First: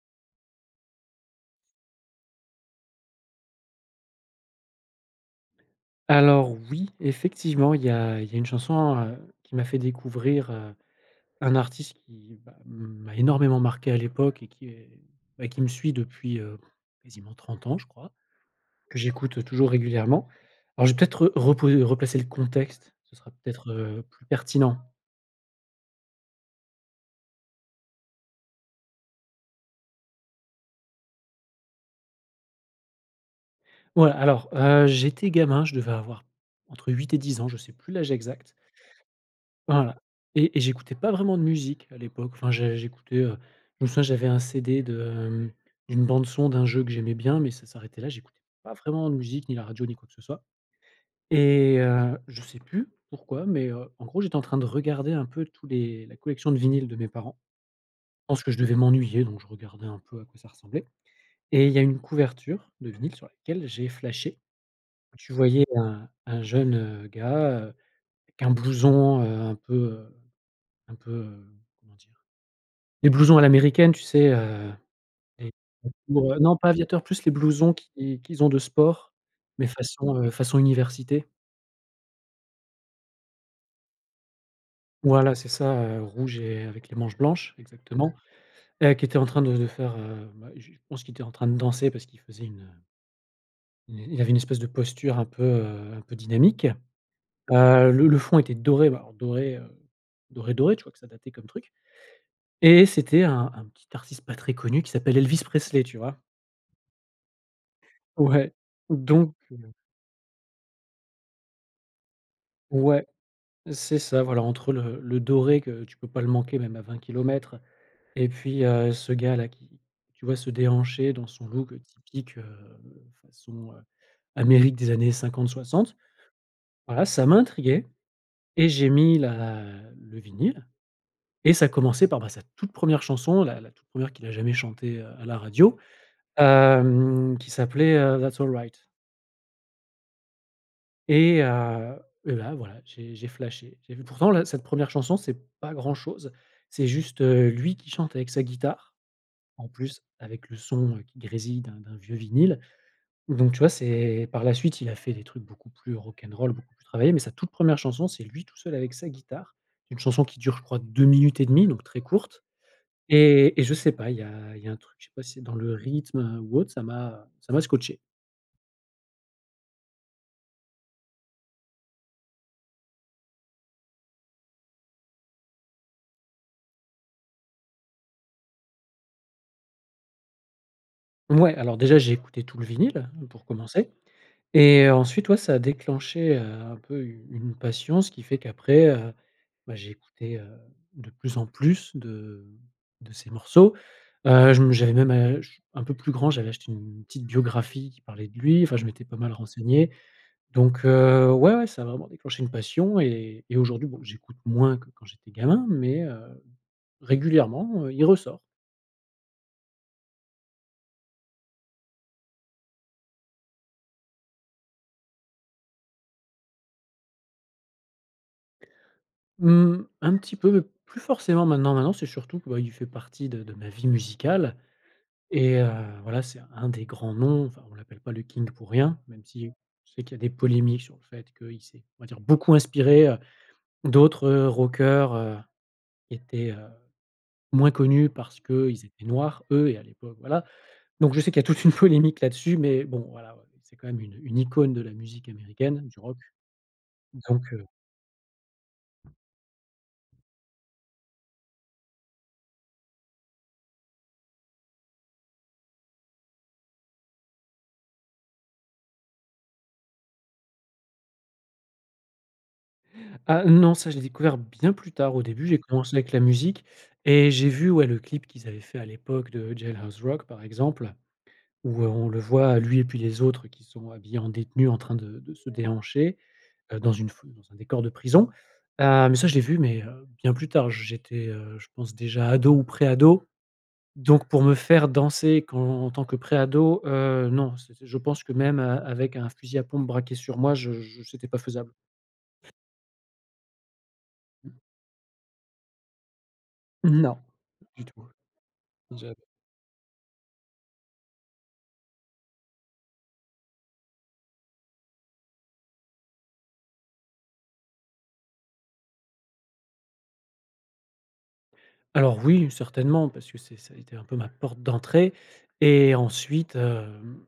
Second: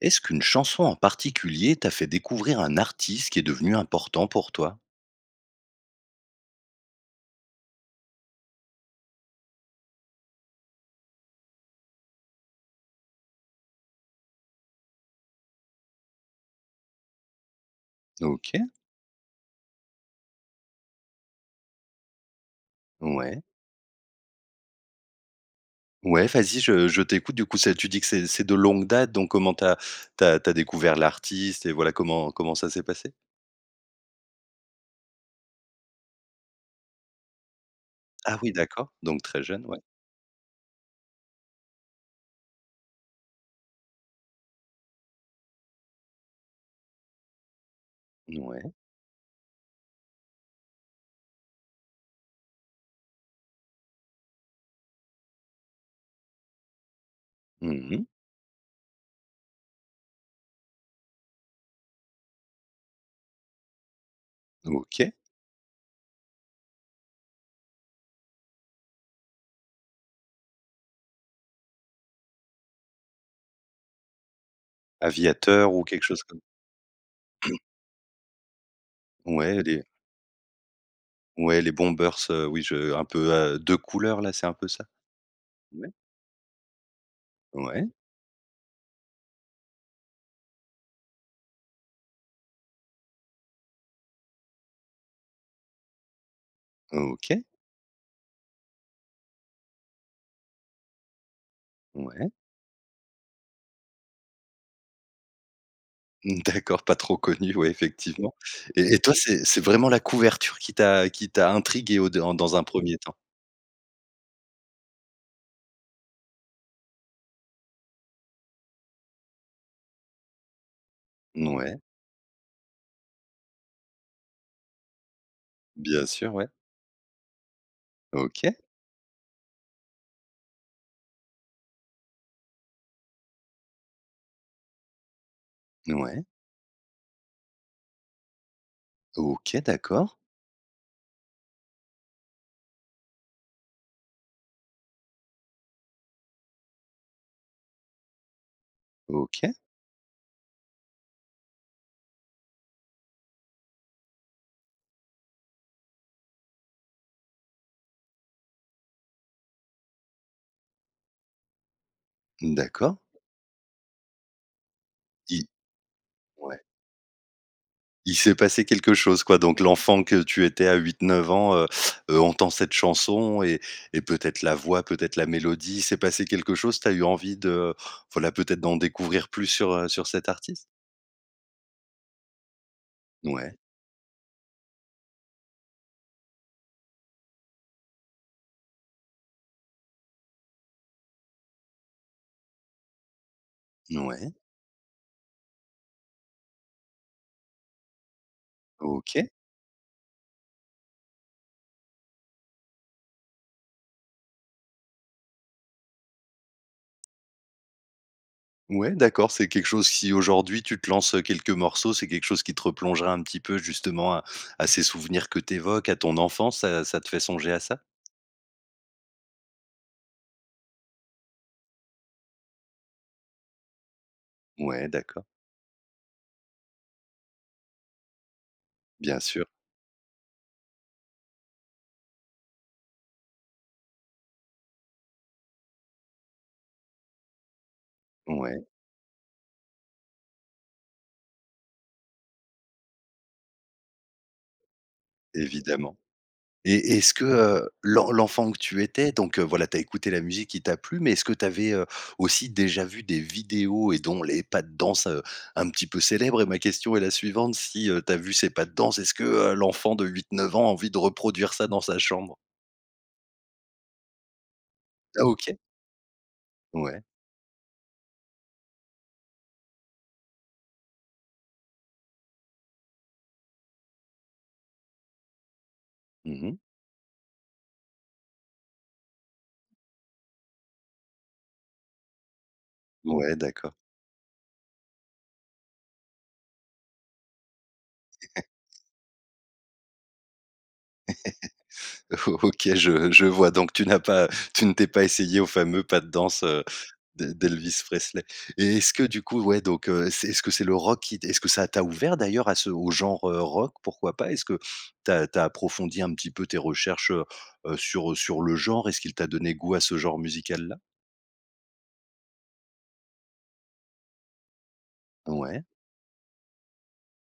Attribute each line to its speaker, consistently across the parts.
Speaker 1: Est-ce qu'une chanson en particulier t'a fait découvrir un artiste qui est devenu important pour toi?
Speaker 2: Alors oui, effectivement, il y a il y a une chanson, heu, qui m'a fait découvrir, heu, un artiste qui m'a m'a énormément marqué à l'époque et qui est, bah, qui me suit depuis, heu, quasiment 30 ans, je crois
Speaker 1: OK.
Speaker 2: que j'écoute toujours régulièrement. Alors je vais peut-être re repo replacé le contexte, ce sera
Speaker 1: Ouais.
Speaker 2: peut-être, heu, plus pertinent.
Speaker 1: Ouais, vas-y, je je t'écoute. Du coup, ça tu dis que c'est c'est de longue date. Donc comment tu as tu as tu as découvert l'artiste et voilà, comment comment ça s'est passé?
Speaker 2: Ouais, alors heu, j'étais gamin, je devais avoir entre 8 et 10 ans je sais plus l'âge
Speaker 1: Ah oui,
Speaker 2: exact.
Speaker 1: d'accord, donc très jeune. Ouais.
Speaker 2: Voilà et et j'écoutais pas vraiment de musique à l'époque, enfin, je j'écoutais, heu, je me souviens, j'avais un CD de, hem, d'une bande-son d'un jeu que j'aimais bien mais ça s'arrêtait là.
Speaker 1: N
Speaker 2: J'écoutais
Speaker 1: ouais.
Speaker 2: pas vraiment de musique, ni la radio, ni quoi que ce soit. Et heu, je sais plus pourquoi mais heu, en gros, j'étais en train de regarder un peu tous les la collection de vinyles de mes parents.
Speaker 1: Mmh mh.
Speaker 2: Je pense que je devais m'ennuyer donc je regardais un peu à quoi ça ressemblait. Et il y a une couverture de vinyle sur laquelle j'ai flashé.
Speaker 1: OK.
Speaker 2: Tu voyais un un jeune, heu, gars, heu, avec un blouson, heu, un peu, heu, un peu, hem, comment dire? Les blousons à l'américaine, tu sais, heu,
Speaker 1: Aviateur ou
Speaker 2: [unintelligible]
Speaker 1: quelque chose
Speaker 2: pour, heu
Speaker 1: comme
Speaker 2: non pas aviateur, plus les blousons qui qu'ils ont de sport
Speaker 1: Ouais,
Speaker 2: mais
Speaker 1: les
Speaker 2: façon, heu, façon université.
Speaker 1: Ouais, les bombers, heu, oui, je un peu, heu, 2 couleurs là? C'est un peu ça?
Speaker 2: Voilà c'est ça,
Speaker 1: Ouais.
Speaker 2: heu, rouge et avec les manches blanches,
Speaker 1: Ouais.
Speaker 2: exactement et qui était en train de de faire, heu bah, je pense qu'il était en train de danser parce qu'il faisait une, heu une il avait une espèce de posture un peu, heu, un peu dynamique.
Speaker 1: OK.
Speaker 2: Heu, le le fond était doré, alors doré, heu, doré doré, tu vois que ça datait comme truc.
Speaker 1: Ouais.
Speaker 2: Et c'était un un petit artiste pas très connu qui s'appelle Elvis Presley. Tu vois?
Speaker 1: D'accord, pas trop connu, ouais, effectivement.
Speaker 2: Ouais
Speaker 1: Et et toi,
Speaker 2: donc
Speaker 1: c'est c'est
Speaker 2: [unintelligible]
Speaker 1: vraiment la couverture qui t'a qui t'a intrigué au dé en dans un 1er
Speaker 2: Ouais,
Speaker 1: temps?
Speaker 2: c'est ça. Voilà entre, heu, le le doré que tu peux pas le manquer même à 20 kilomètres et puis, heu, ce gars-là qui, tu vois, se déhancher dans
Speaker 1: N
Speaker 2: son look
Speaker 1: ouais.
Speaker 2: typique, heu, façon Amérique des années 50-60.
Speaker 1: Bien sûr, ouais.
Speaker 2: Voilà ça m'a intrigué
Speaker 1: OK.
Speaker 2: et j'ai mis la le vinyle et ça commençait par, bah, sa toute 1re chanson, la la toute 1re qu'il a jamais chanté, heu, à la radio,
Speaker 1: Ouais.
Speaker 2: hem, qui s'appelait, heu, That's All Right.
Speaker 1: OK. D'accord.
Speaker 2: Et heu et là, voilà, j'ai j'ai flashé. J'ai vu pourtant la cette 1re chanson, c'est pas grand chose. C'est juste, heu, lui qui chante avec sa guitare.
Speaker 1: OK.
Speaker 2: En plus avec le son, heu, qui grésille d'un d'un vieux vinyle donc tu vois, c'est par la suite il a fait des trucs beaucoup plus rock'n'roll beaucoup plus travaillés mais sa toute 1re chanson, c'est lui tout seul avec sa guitare. Une chanson qui dure, je crois, 2 minutes et 1/2 donc très courte
Speaker 1: D'accord.
Speaker 2: et et je sais pas, il y a il y a un truc. Je sais pas si c'est
Speaker 1: I
Speaker 2: dans le rythme, heu, ou
Speaker 1: ouais.
Speaker 2: autre. Ça m'a ça m'a scotché.
Speaker 1: Il s'est passé quelque chose, quoi donc l'enfant que tu étais à 8-9 ans, heu heu, entend cette chanson et et peut-être la voix, peut-être la mélodie. Il s'est passé quelque chose. Tu as eu envie de, voilà, peut-être d'en découvrir plus sur, heu, sur cet artiste?
Speaker 2: Muais, alors, déjà, j'ai écouté tout le vinyle, hein, pour
Speaker 1: Ouais.
Speaker 2: commencer et heu, ensuite ouais, ça a déclenché, heu, un peu une une passion, ce qui fait qu'après, heu bah, j'ai écouté, heu, de plus en plus de de ses morceaux.
Speaker 1: N ouais.
Speaker 2: Heu, je me j'avais même ach un peu plus grand j'avais acheté une petite biographie qui parlait de lui. Enfin je m'étais pas
Speaker 1: OK.
Speaker 2: mal renseigné. Donc heu, ouais, ouais, ça a vraiment déclenché une passion et et aujourd'hui bon, j'écoute moins que quand j'étais gamin mais heu, régulièrement, heu, il ressort.
Speaker 1: Ouais, d'accord, c'est quelque chose si aujourd'hui tu te lances, heu, quelques morceaux, c'est quelque chose qui te replongera un petit peu, justement, à à ces souvenirs que tu évoques, à ton enfance? Ça ça te fait songer à ça?
Speaker 2: Mmh, un petit peu, mais plus forcément maintenant. Maintenant c'est surtout, bah, qu'il fait partie de de ma vie musicale
Speaker 1: Ouais d'accord.
Speaker 2: et heu, voilà, c'est un des grands noms, enfin, on l'appelle pas le King pour rien
Speaker 1: Bien
Speaker 2: même
Speaker 1: sûr.
Speaker 2: si je sais qu'il y a des polémiques sur le fait qu'il s'est, on va dire, beaucoup inspiré, heu, d'autres, heu, rockers, heu, qui étaient, heu, moins connus parce
Speaker 1: Ouais.
Speaker 2: qu'ils étaient noirs eux et à l'époque, voilà. Donc je sais qu'il y a toute une polémique là-dessus mais bon, voilà, heu, c'est quand même une, heu, une icône de la musique américaine
Speaker 1: Évidemment.
Speaker 2: du rock
Speaker 1: Et est-ce que,
Speaker 2: donc, heu
Speaker 1: heu, l'en l'enfant que tu étais donc heu, voilà, tu as écouté la musique qui t'a plu mais est-ce que tu avais, heu, aussi déjà vu des vidéos et dont les pas de danse, heu, un petit peu célèbres et ma question est la suivante, si, heu, tu as vu ces pas de danse, est-ce que, heu, l'enfant de 8-9 ans a envie de reproduire ça dans sa chambre?
Speaker 2: Ah, non. Ça, je l'ai découvert bien plus tard.
Speaker 1: Ah
Speaker 2: Au début
Speaker 1: OK.
Speaker 2: j'ai commencé avec la musique
Speaker 1: Ouais.
Speaker 2: et j'ai vu, ouais, le clip qu'ils avaient fait à l'époque de Jailhouse Rock, par exemple, où, heu, on le voit lui et puis les autres qui sont, heu, habillés en détenus en train de de se déhancher,
Speaker 1: Mmh mh.
Speaker 2: heu, dans une foule, dans un décor de prison. Ah mais ça, je l'ai vu mais heu, bien plus tard. J'étais, heu, je pense, déjà ado ou pré-ado
Speaker 1: Ouais d'accord.
Speaker 2: donc pour me faire danser quand en tant que pré-ado, heu, non, ç je pense que même, heu, avec un fusil à pompe braqué sur moi je je c'était pas faisable.
Speaker 1: O OK, je je vois donc tu n'as pas tu ne t'es pas essayé au fameux pas de danse, heu,
Speaker 2: Non
Speaker 1: d'El d'Elvis
Speaker 2: du tout!
Speaker 1: Presley. Et est-ce que,
Speaker 2: J'av
Speaker 1: du coup, ouais donc heu, c'est est-ce que c'est le rock qui est-ce que ça t'a ouvert d'ailleurs à ce au genre, heu, rock? Pourquoi pas? Est-ce que tu as tu as approfondi un petit peu tes recherches, heu heu, sur, heu, sur le genre? Est-ce qu'il t'a donné goût à ce genre musical-là?
Speaker 2: Alors oui, certainement parce que c'est ça a été un peu ma porte d'entrée
Speaker 1: Ouais.
Speaker 2: et ensuite, hem,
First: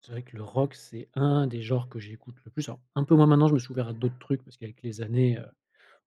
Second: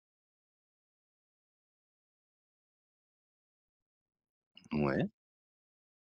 Speaker 2: c'est vrai que le rock, c'est un des genres que j'écoute le plus. Alors un peu moins maintenant, je me suis ouvert à d'autres trucs parce qu'avec les
Speaker 1: Ouais.
Speaker 2: années, heu,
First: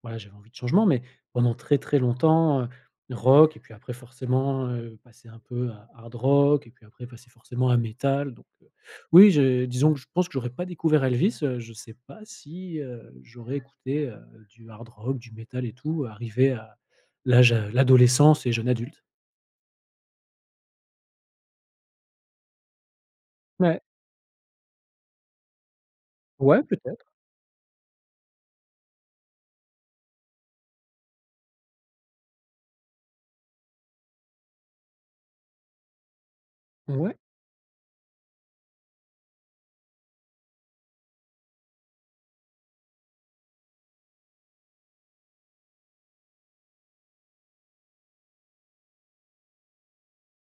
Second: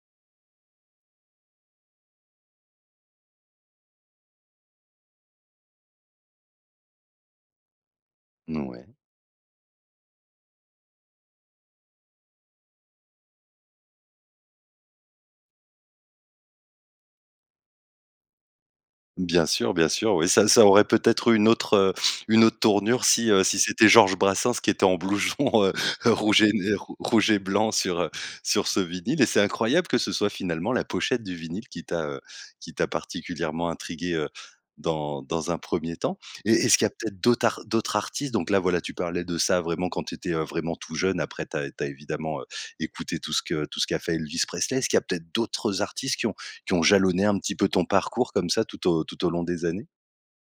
Speaker 2: voilà, j'avais envie de changement mais pendant très, très longtemps, heu, le rock et puis, après, forcément, heu, passer un peu, heu, hard rock et puis après passer forcément à métal donc
Speaker 1: Mouais.
Speaker 2: oui, je disons que je pense que j'aurais pas découvert Elvis, heu, je sais pas si, heu, j'aurais écouté, heu, du hard rock, du métal et tout arrivé à l'âge à l'adolescence et jeune adulte.
Speaker 1: Bien sûr, bien sûr, oui, ça ça aurait peut-être eu une autre, heu, une autre tournure si, heu, si
Speaker 2: Ouais.
Speaker 1: c'était Georges Brassens qui était en blouson, heu, rouge et n
Speaker 2: Ouais,
Speaker 1: et
Speaker 2: peut-être.
Speaker 1: rouge et blanc sur, heu, sur ce vinyle et c'est incroyable que ce soit finalement la pochette du vinyle qui t'a, heu, qui t'a particulièrement intrigué, heu, dans dans un 1er temps. Et est-ce qu'il y a
Speaker 2: Ouais.
Speaker 1: peut-être d'autres ar d'autres artistes donc là, voilà, tu parlais de ça, vraiment quand tu étais, heu, vraiment tout jeune après, tu as tu as évidemment, heu, écouté tout ce que tout ce qu'a fait Elvis Presley. Est-ce qu'il y a peut-être d'autres artistes qui ont qui ont jalonné un petit peu ton parcours comme ça tout au tout au long des années?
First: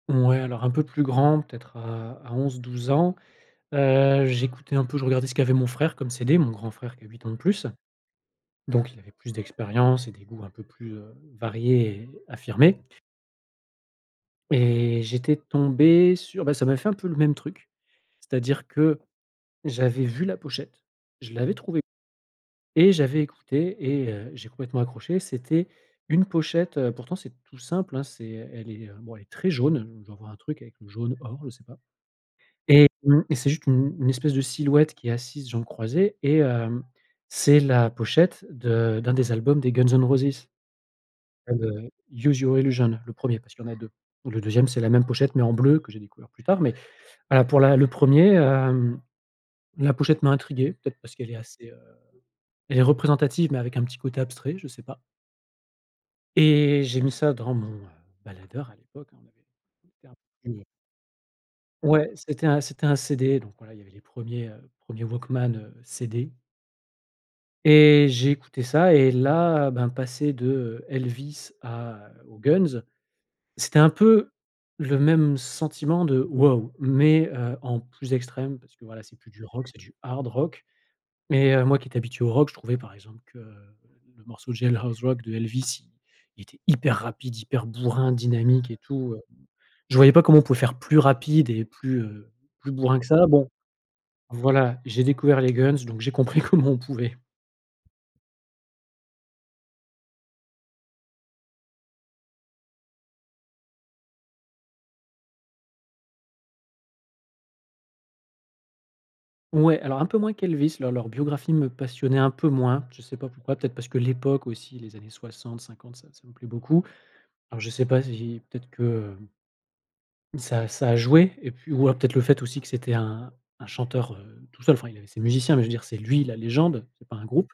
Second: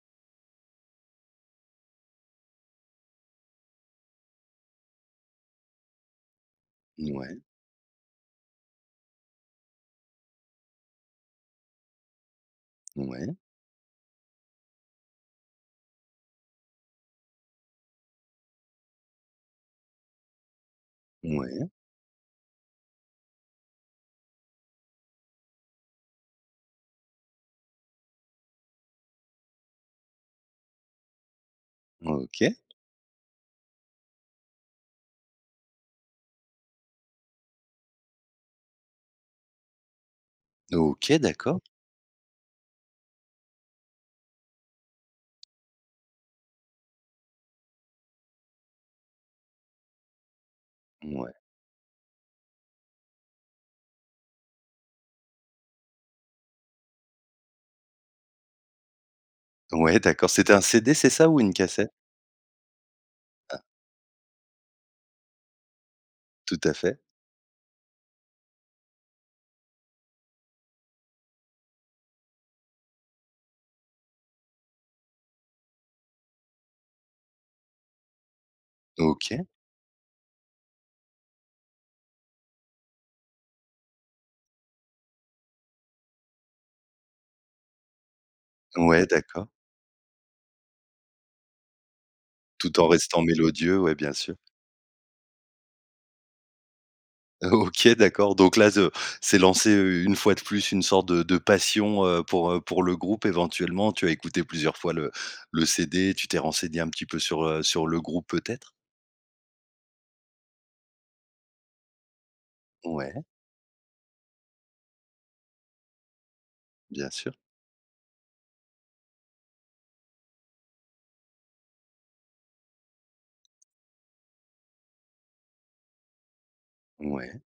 Speaker 2: Ouais, alors un peu plus grand, peut-être à à 11-12 ans, heu, j'écoutais un peu, je regardais ce qu'avait mon frère comme CD, mon grand frère qui a
Speaker 1: N
Speaker 2: 8 ans de
Speaker 1: ouais.
Speaker 2: plus. Donc il avait plus d'expérience et des goûts un peu plus, heu, variés et affirmés.
Speaker 1: Ouais.
Speaker 2: Et j'étais tombé sur, bah, ça m'a fait un peu le même truc. C'est-à-dire que j'avais vu la pochette, je l'avais
Speaker 1: Ouais.
Speaker 2: trouvée et j'avais écouté et heu, j'ai complètement accroché. C'était une pochette, heu, pourtant, c'était tout simple, hein, c'est elle est, heu, bon, elle est très jaune, je dois avoir un truc avec le jaune or, je sais pas
Speaker 1: OK.
Speaker 2: et mmh et c'est juste une une espèce de silhouette qui est assise jambes croisées et hem, c'est la pochette de d'un des albums des Guns'n'Roses.
Speaker 1: OK, d'accord.
Speaker 2: Heu, Use Your Illusion, le 1er parce qu'il y en a 2 où le 2e c'est la même pochette mais en bleu, que j'ai découvert plus tard mais, voilà, pour la le 1er hem, la pochette m'a intrigué peut-être parce qu'elle
Speaker 1: Ouais.
Speaker 2: est assez, heu, elle est représentative mais avec un petit côté abstrait je sais pas. Et j'ai mis ça dans mon, heu, baladeur à l'époque, hein, on avait
Speaker 1: Ouais
Speaker 2: tous un
Speaker 1: d'accord. C'était un
Speaker 2: [unintelligible]
Speaker 1: CD, c'est ça? Ou une cassette?
Speaker 2: Ouais, c'était un c'était un CD donc,
Speaker 1: Ah.
Speaker 2: voilà, il y avait les 1ers, heu, 1ers walkman, heu, CD.
Speaker 1: Tout à fait.
Speaker 2: Et j'ai écouté ça et là, ben, passer de, heu, Elvis à aux Guns, c'était un peu le même sentiment de: «Waouh!» mais, heu, en plus extrême parce que, voilà, c'est plus du
Speaker 1: OK.
Speaker 2: rock, c'est du hard rock mais heu, moi qui étais habitué au rock, je trouvais, par exemple, que, heu, le morceau de Jailhouse Rock de Elvis, il il était hyper rapide, hyper bourrin dynamique et
Speaker 1: Ouais
Speaker 2: tout, heu,
Speaker 1: d'accord.
Speaker 2: je voyais pas comment on pouvait faire plus rapide et plus, heu, plus
Speaker 1: Tout en
Speaker 2: bourrin que
Speaker 1: restant
Speaker 2: ça. Bon,
Speaker 1: mélodieux, ouais, bien sûr.
Speaker 2: voilà j'ai découvert les Guns donc j'ai compris comment on pouvait.
Speaker 1: O OK d'accord, donc là, ze s'est lancée, heu, une fois de plus, une sorte de de passion, heu, pour, heu, pour le groupe éventuellement. Tu as écouté plusieurs fois le le CD, tu t'es renseigné un petit peu sur, heu, sur le groupe peut-être?
Speaker 2: Ouais alors un peu moins qu'Elvis, leur leur biographie me passionnait un peu moins. Je sais
Speaker 1: Ouais.
Speaker 2: pas pourquoi, peut-être parce que l'époque, aussi les années 60-50 ça ça me plaît beaucoup.
Speaker 1: Bien sûr.
Speaker 2: Alors je sais pas si i peut-être que, hem ça ça a joué et puis ou alors peut-être le fait aussi que c'était un un chanteur, heu, tout seul, enfin, il avait ses musiciens mais je veux dire, c'est lui la légende, c'est pas un
Speaker 1: Ouais.
Speaker 2: groupe,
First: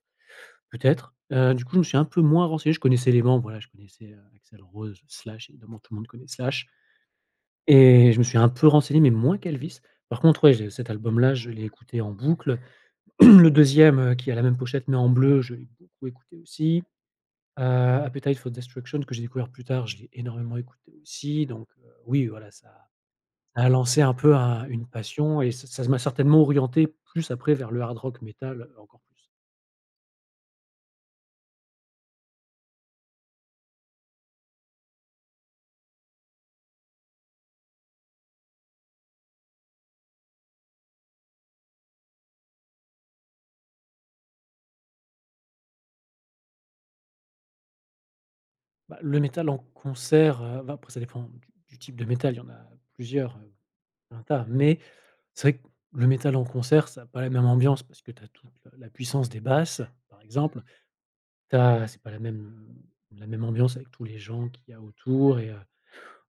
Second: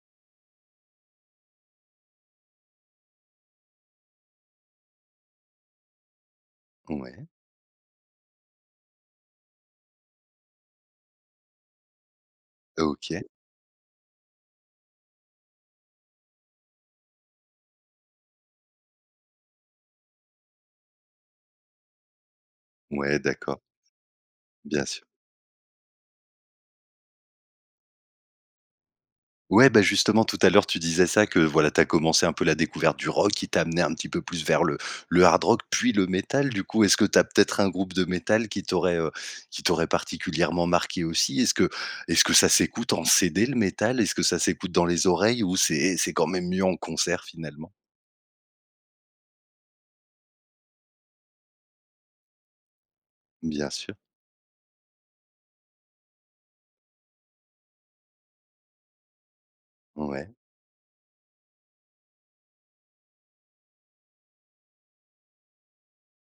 Speaker 2: peut-être, heu, du coup, je me suis un peu moins renseigné. Je connaissais les membres, voilà, je connaissais, heu, Axel Rose, Slash, évidemment, tout le monde connaît Slash.
Speaker 1: Ouais.
Speaker 2: Et je me suis un peu renseigné mais moins qu'Elvis. Par contre, ouais, j'ai cet album-là, je l'ai écouté en boucle.
Speaker 1: OK.
Speaker 2: Le 2e heu, qui a la même pochette mais en bleu, je l'ai beaucoup écouté aussi. Heu, Appetite for Destruction que j'ai découvert plus tard, je l'ai énormément écouté aussi donc heu, oui, voilà, ça
Speaker 1: Ouais d'accord.
Speaker 2: ça a lancé un peu un une
Speaker 1: Bien sûr.
Speaker 2: passion et ça ça m'a certainement orienté plus après vers le hard rock métal encore plus.
Speaker 1: Ouais, bah, justement, tout à l'heure, tu disais ça, que, voilà, tu as commencé un peu la découverte du rock qui t'a amené un petit peu plus vers le le hard rock, puis le métal. Du coup, est-ce que tu as peut-être un groupe de métal qui t'aurait, heu, qui t'aurait particulièrement marqué aussi? Est-ce que est-ce que ça s'écoute en CD, le métal? Est-ce que ça s'écoute dans les oreilles ou c'est c'est quand même mieux en concert finalement?
Speaker 2: Bah, le métal en concert, heu, va après ça dépend du du type de métal, il y en a plusieurs, heu,
Speaker 1: Bien sûr.
Speaker 2: un tas, mais c'est vrai que le métal en concert, ça a pas la même ambiance parce que tu as toute le la puissance des basses, par
Speaker 1: Ouais.
Speaker 2: exemple. Tu as c'est pas la même la même ambiance avec tous les gens qu'il y a autour et heu,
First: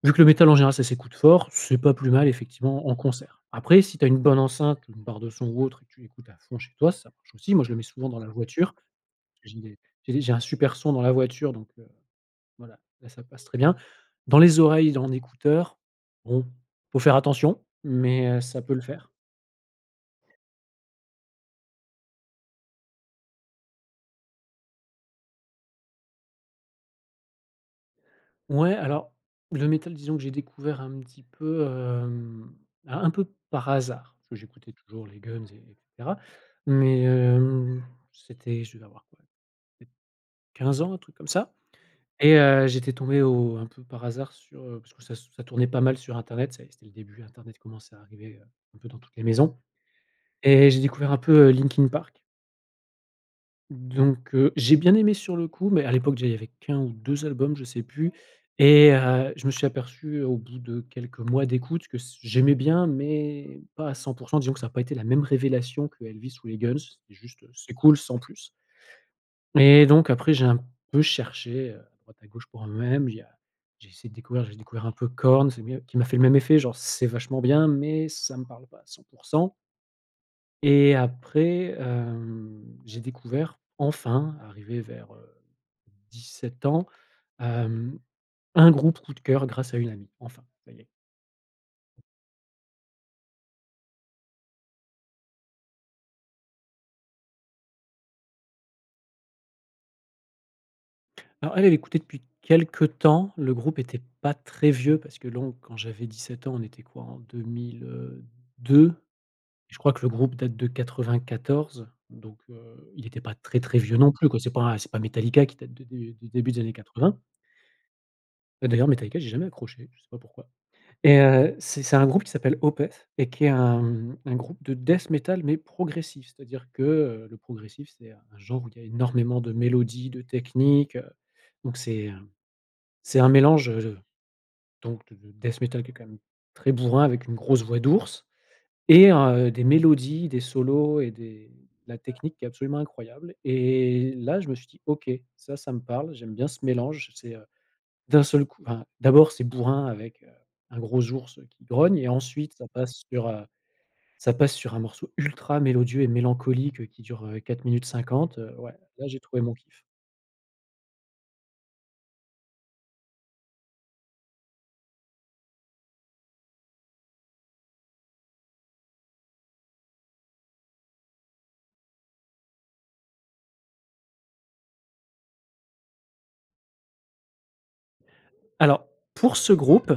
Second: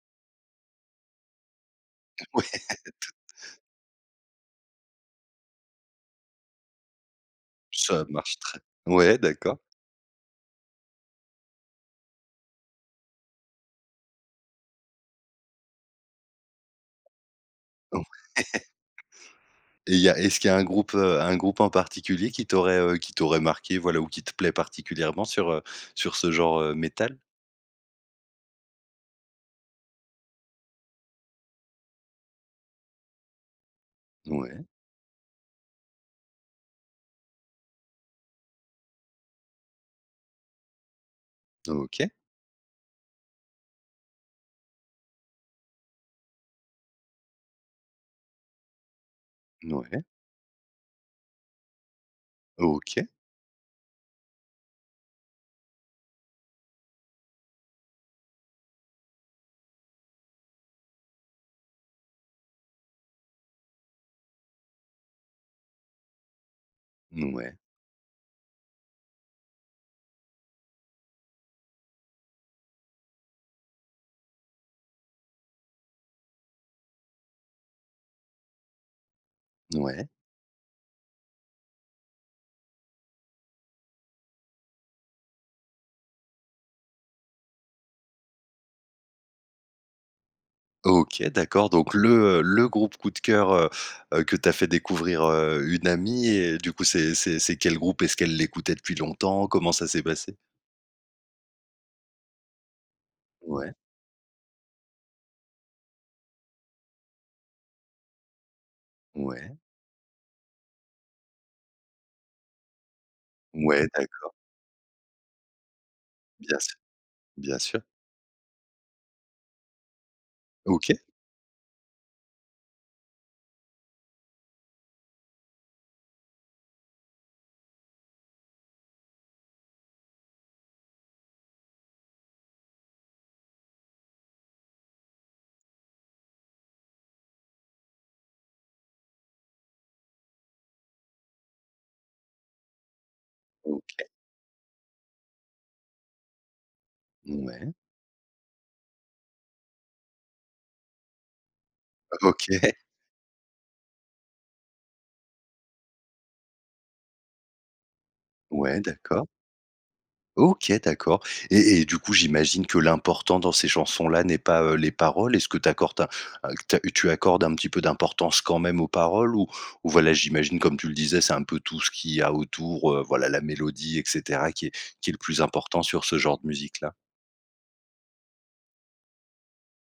Speaker 2: vu que le métal, en général, ça s'écoute fort, c'est pas plus mal
Speaker 1: Ouais
Speaker 2: effectivement en
Speaker 1: tout
Speaker 2: concert. Après si tu as une bonne enceinte ou une barre de son ou autre et que tu l'écoutes à fond chez toi, ça marche aussi, moi je le mets
Speaker 1: Ça
Speaker 2: souvent dans la
Speaker 1: marche très
Speaker 2: voiture, parce
Speaker 1: ouais,
Speaker 2: que
Speaker 1: d'accord.
Speaker 2: j'ai des j'ai des j'ai un super son dans la voiture donc heu, voilà, là, ça passe très bien. Dans les oreilles d en écouteurs, bon, faut faire attention mais, heu, ça peut le faire.
Speaker 1: Et il y a est-ce qu'il y a un groupe, heu, un groupe en particulier qui t'aurait, heu, qui t'aurait marqué, voilà, ou qui te plaît particulièrement sur, heu, sur ce genre, heu, métal?
Speaker 2: Ouais, alors le métal, disons que j'ai découvert un petit peu, hem, un un peu par hasard parce que
Speaker 1: Mouais.
Speaker 2: j'écoutais toujours les Guns et et cetera mais, hem, c'était je devais avoir quoi? Peut être 15 ans, un truc comme ça
Speaker 1: OK.
Speaker 2: et heu, j'étais tombé au un peu par hasard sur, heu, parce que ça s ça tournait pas mal sur internet, tu sais? C'était le début, internet commençait à arriver, heu, un peu dans toutes les maisons
Speaker 1: N ouais.
Speaker 2: et j'ai découvert un peu, heu, Linkin Park.
Speaker 1: OK.
Speaker 2: Donc heu, j'ai bien aimé sur le coup, mais à l'époque déjà il y avait qu'1 ou 2 albums, je sais plus, et heu, je me suis aperçu au bout de quelques mois d'écoute que c j'aimais bien, mais pas à 100 % disons que ça a pas été la même révélation que Elvis ou les Guns, c'était juste, heu,
Speaker 1: Mouais.
Speaker 2: c'est cool sans plus et donc après j'ai un peu cherché, heu, à droite, à gauche, pour moi-même il y a j'ai essayé de découvrir j'ai découvert un peu Korn, c'est mieux. Qui m'a fait le même effet, genre, c'est vachement bien mais ça me parle pas à 100 %
Speaker 1: Ouais.
Speaker 2: et après, hem, j'ai découvert enfin, arrivé vers, heu, 17 ans, hem, un groupe coup de cœur grâce à une amie, enfin, ça y est!
Speaker 1: OK, d'accord, donc le, heu, le groupe coup de cœur, heu, heu, que t'a fait découvrir, heu, une amie et du coup, c'est c'est c'est quel groupe? Est-ce qu'elle l'écoutait depuis longtemps? Comment ça s'est passé?
Speaker 2: Alors elle, elle écoutait depuis quelques temps, le
Speaker 1: Ouais.
Speaker 2: groupe était pas très vieux parce que lon quand j'avais 17 ans, on était quoi? En 2000, heu, 2.
Speaker 1: Ouais.
Speaker 2: Je crois que le groupe date de 94 donc heu, il était pas très, très
Speaker 1: Ouais,
Speaker 2: vieux non plus,
Speaker 1: d'accord.
Speaker 2: quoi, c'est pas un c'est pas Metallica qui date de de du début
Speaker 1: Bien
Speaker 2: des années
Speaker 1: sûr,
Speaker 2: 80.
Speaker 1: bien sûr.
Speaker 2: Bah, d'ailleurs, Metallica j'ai jamais accroché, je sais pas pourquoi
Speaker 1: OK.
Speaker 2: et heu, c'est c'est un groupe qui s'appelle Opeth et qui est un, mmh, un groupe de Death Metal mais progressif. C'est-à-dire que, heu, le progressif, c'est un un genre où il y a énormément de mélodies, de techniques, heu, donc c'est un c'est un mélange, heu, de donc de de Death Metal qui est quand même très bourrin avec une grosse voix d'ours et heu, des mélodies, des solos et des la technique qui est absolument incroyable
Speaker 1: OK.
Speaker 2: et là je me suis dit: «OK, ça, ça me parle, j'aime bien ce mélange» c'est, heu,
Speaker 1: Mouais.
Speaker 2: d'un seul coup enfin, d'abord c'est bourrin avec, heu, un gros ours qui grogne et ensuite ça
Speaker 1: OK.
Speaker 2: passe sur, heu, ça passe sur un morceau ultra mélodieux et mélancolique, heu, qui dure, heu, 4 minutes 50, heu, ouais
Speaker 1: Ouais,
Speaker 2: là, j'ai
Speaker 1: d'accord.
Speaker 2: trouvé mon kiff.
Speaker 1: OK d'accord et et du coup, j'imagine que l'important dans ces chansons là n'est pas, heu, les paroles. Est-ce que tu accordes, un q te tu accordes un petit peu d'importance quand même aux paroles? Ou ou voilà, j'imagine, comme tu le disais, c'est un peu tout ce qu'il y a autour, heu, voilà, la mélodie et cetera qui est qui est le plus important sur ce genre de musique là?
Speaker 2: Alors, pour ce groupe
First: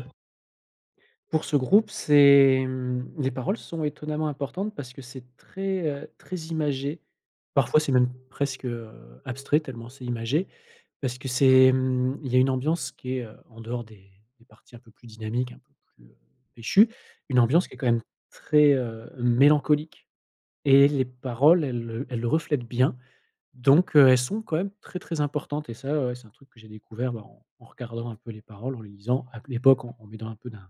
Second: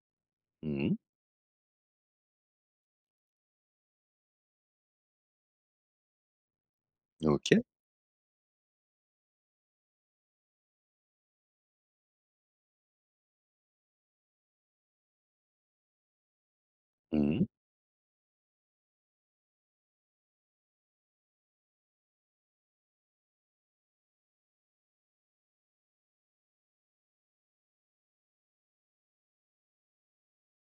Speaker 1: Mmh mh.
Speaker 2: pour ce groupe, c'est, mmh, les paroles sont étonnamment importantes parce que c'est très, heu, très imagé.
Speaker 1: OK.
Speaker 2: Parfois c'est même presque, heu, abstrait tellement c'est imagé parce que c'est, mmh, il y a une ambiance qui est, heu, en dehors des des parties un peu plus dynamiques, un peu plus, heu, pêchues,
Speaker 1: Mmh
Speaker 2: une
Speaker 1: mh.
Speaker 2: ambiance qui est quand même très, heu, mélancolique et les paroles elles, heu, elles reflètent bien, donc, heu, elles sont quand même très, très importantes et ça, ouais, c'est un truc que j'ai découvert, bah, en en regardant un peu les paroles. En les lisant, à q à l'époque, en en m'aidant un peu d'un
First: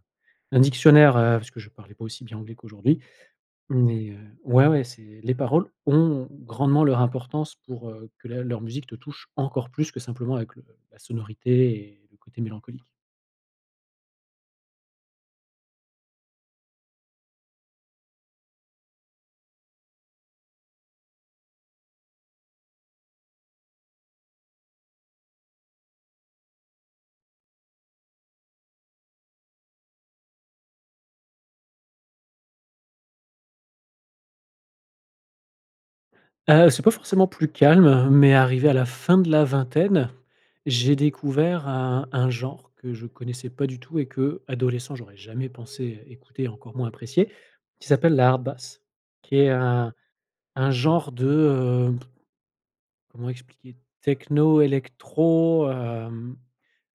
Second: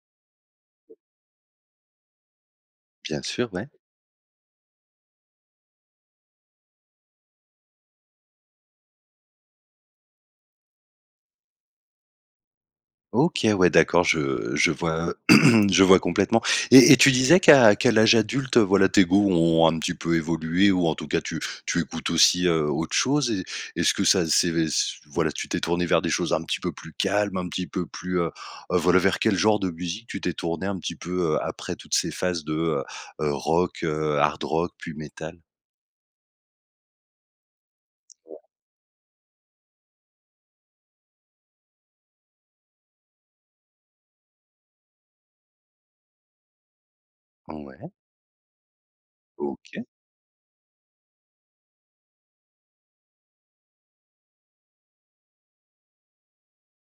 Speaker 2: d'un dictionnaire, heu, parce que je parlais pas aussi bien anglais qu'aujourd'hui
Speaker 1: Bien sûr, ouais.
Speaker 2: mais heu ouais, ouais, c'est les paroles ont grandement leurs importance pour, heu, que la leur musique te touche encore plus que simplement avec le la sonorité et le côté mélancolique.
Speaker 1: OK, ouais, d'accord, je je vois je vois complètement et et tu disais qu'à qu'à l'âge adulte, heu, voilà, tes goûts ont un petit peu évolué ou, en tout cas, tu tu écoutes aussi, heu, autre chose et est-ce que ça, c'est c voilà, tu t'es tourné vers des choses un petit peu plus calmes? Un petit peu plus, heu, heu, voilà, vers quel genre de musique tu t'es tourné un petit peu, heu, après toutes ces phases de, heu, heu, rock, heu, hard rock, puis métal?
Speaker 2: Heu, c'est pas forcément plus calme, heu, mais
Speaker 1: [unintelligible]
Speaker 2: arrivé à la fin de la vingtaine, j'ai découvert un un genre que je connaissais pas du tout et qu'adolescent j'aurais jamais pensé écouter, encore moins apprécier, qui
Speaker 1: Ouais.
Speaker 2: s'appelle la Hardbass. Qui est
Speaker 1: OK.
Speaker 2: un un genre de, heu, comment expliquer? Techno, électro, hem,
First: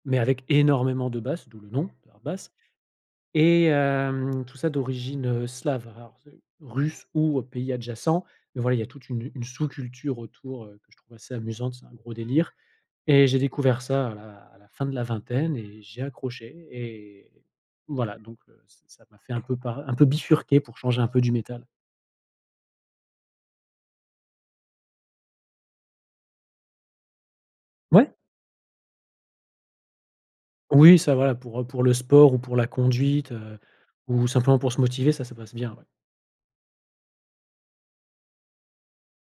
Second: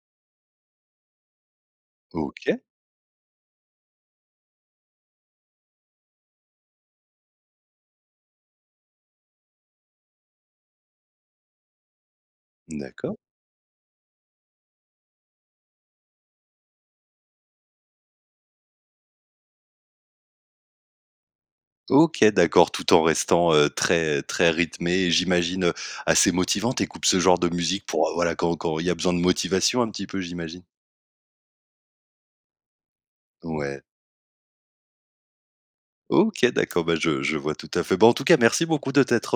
Speaker 2: mais avec énormément de basses, d'où le nom de Hardbass
Speaker 1: OK.
Speaker 2: et hem, tout ça d'origine, heu, slave. Alors c'est russe ou, heu, pays adjacent mais, voilà, il y a toute une une sous culture autour, heu, que je trouve assez amusante, c'est un gros délire
Speaker 1: D'accord.
Speaker 2: et j'ai découvert ça à la à la fin de la vingtaine et j'ai accroché et voilà donc, heu, ç ça m'a fait un peu par un peu bifurquer pour changer un peu du métal.
Speaker 1: OK d'accord, tout en restant, heu, très, très rythmé et j'imagine, heu, assez motivant. Tu écoutes ce genre de musique pour, heu,
Speaker 2: Ouais.
Speaker 1: voilà, quand quand il y a besoin de motivation un petit peu, j'imagine?
Speaker 2: Oui ça va pour, heu, pour le sport ou pour la conduite, heu,
Speaker 1: Ouais.
Speaker 2: ou simplement pour se motiver, ça ça passe bien, ouais.
Speaker 1: OK, d'accord, bah, je je vois tout à fait. Bah, en tout cas, merci beaucoup de t'être,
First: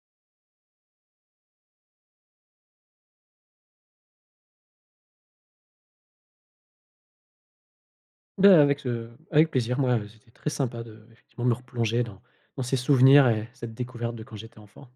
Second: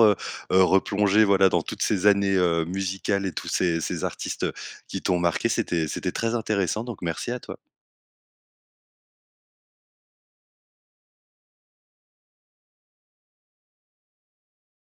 Speaker 1: heu, heu, replongé, voilà, dans toutes ces années, heu, musicales et tous ces ces artistes, heu, qui t'ont marqué. C'était c'était très intéressant, donc merci à toi.
Speaker 2: Bah, avec ce avec plaisir, moi c'était très sympa de, effectivement, me replonger dans dans ces souvenirs et cette découverte de quand j'étais enfant.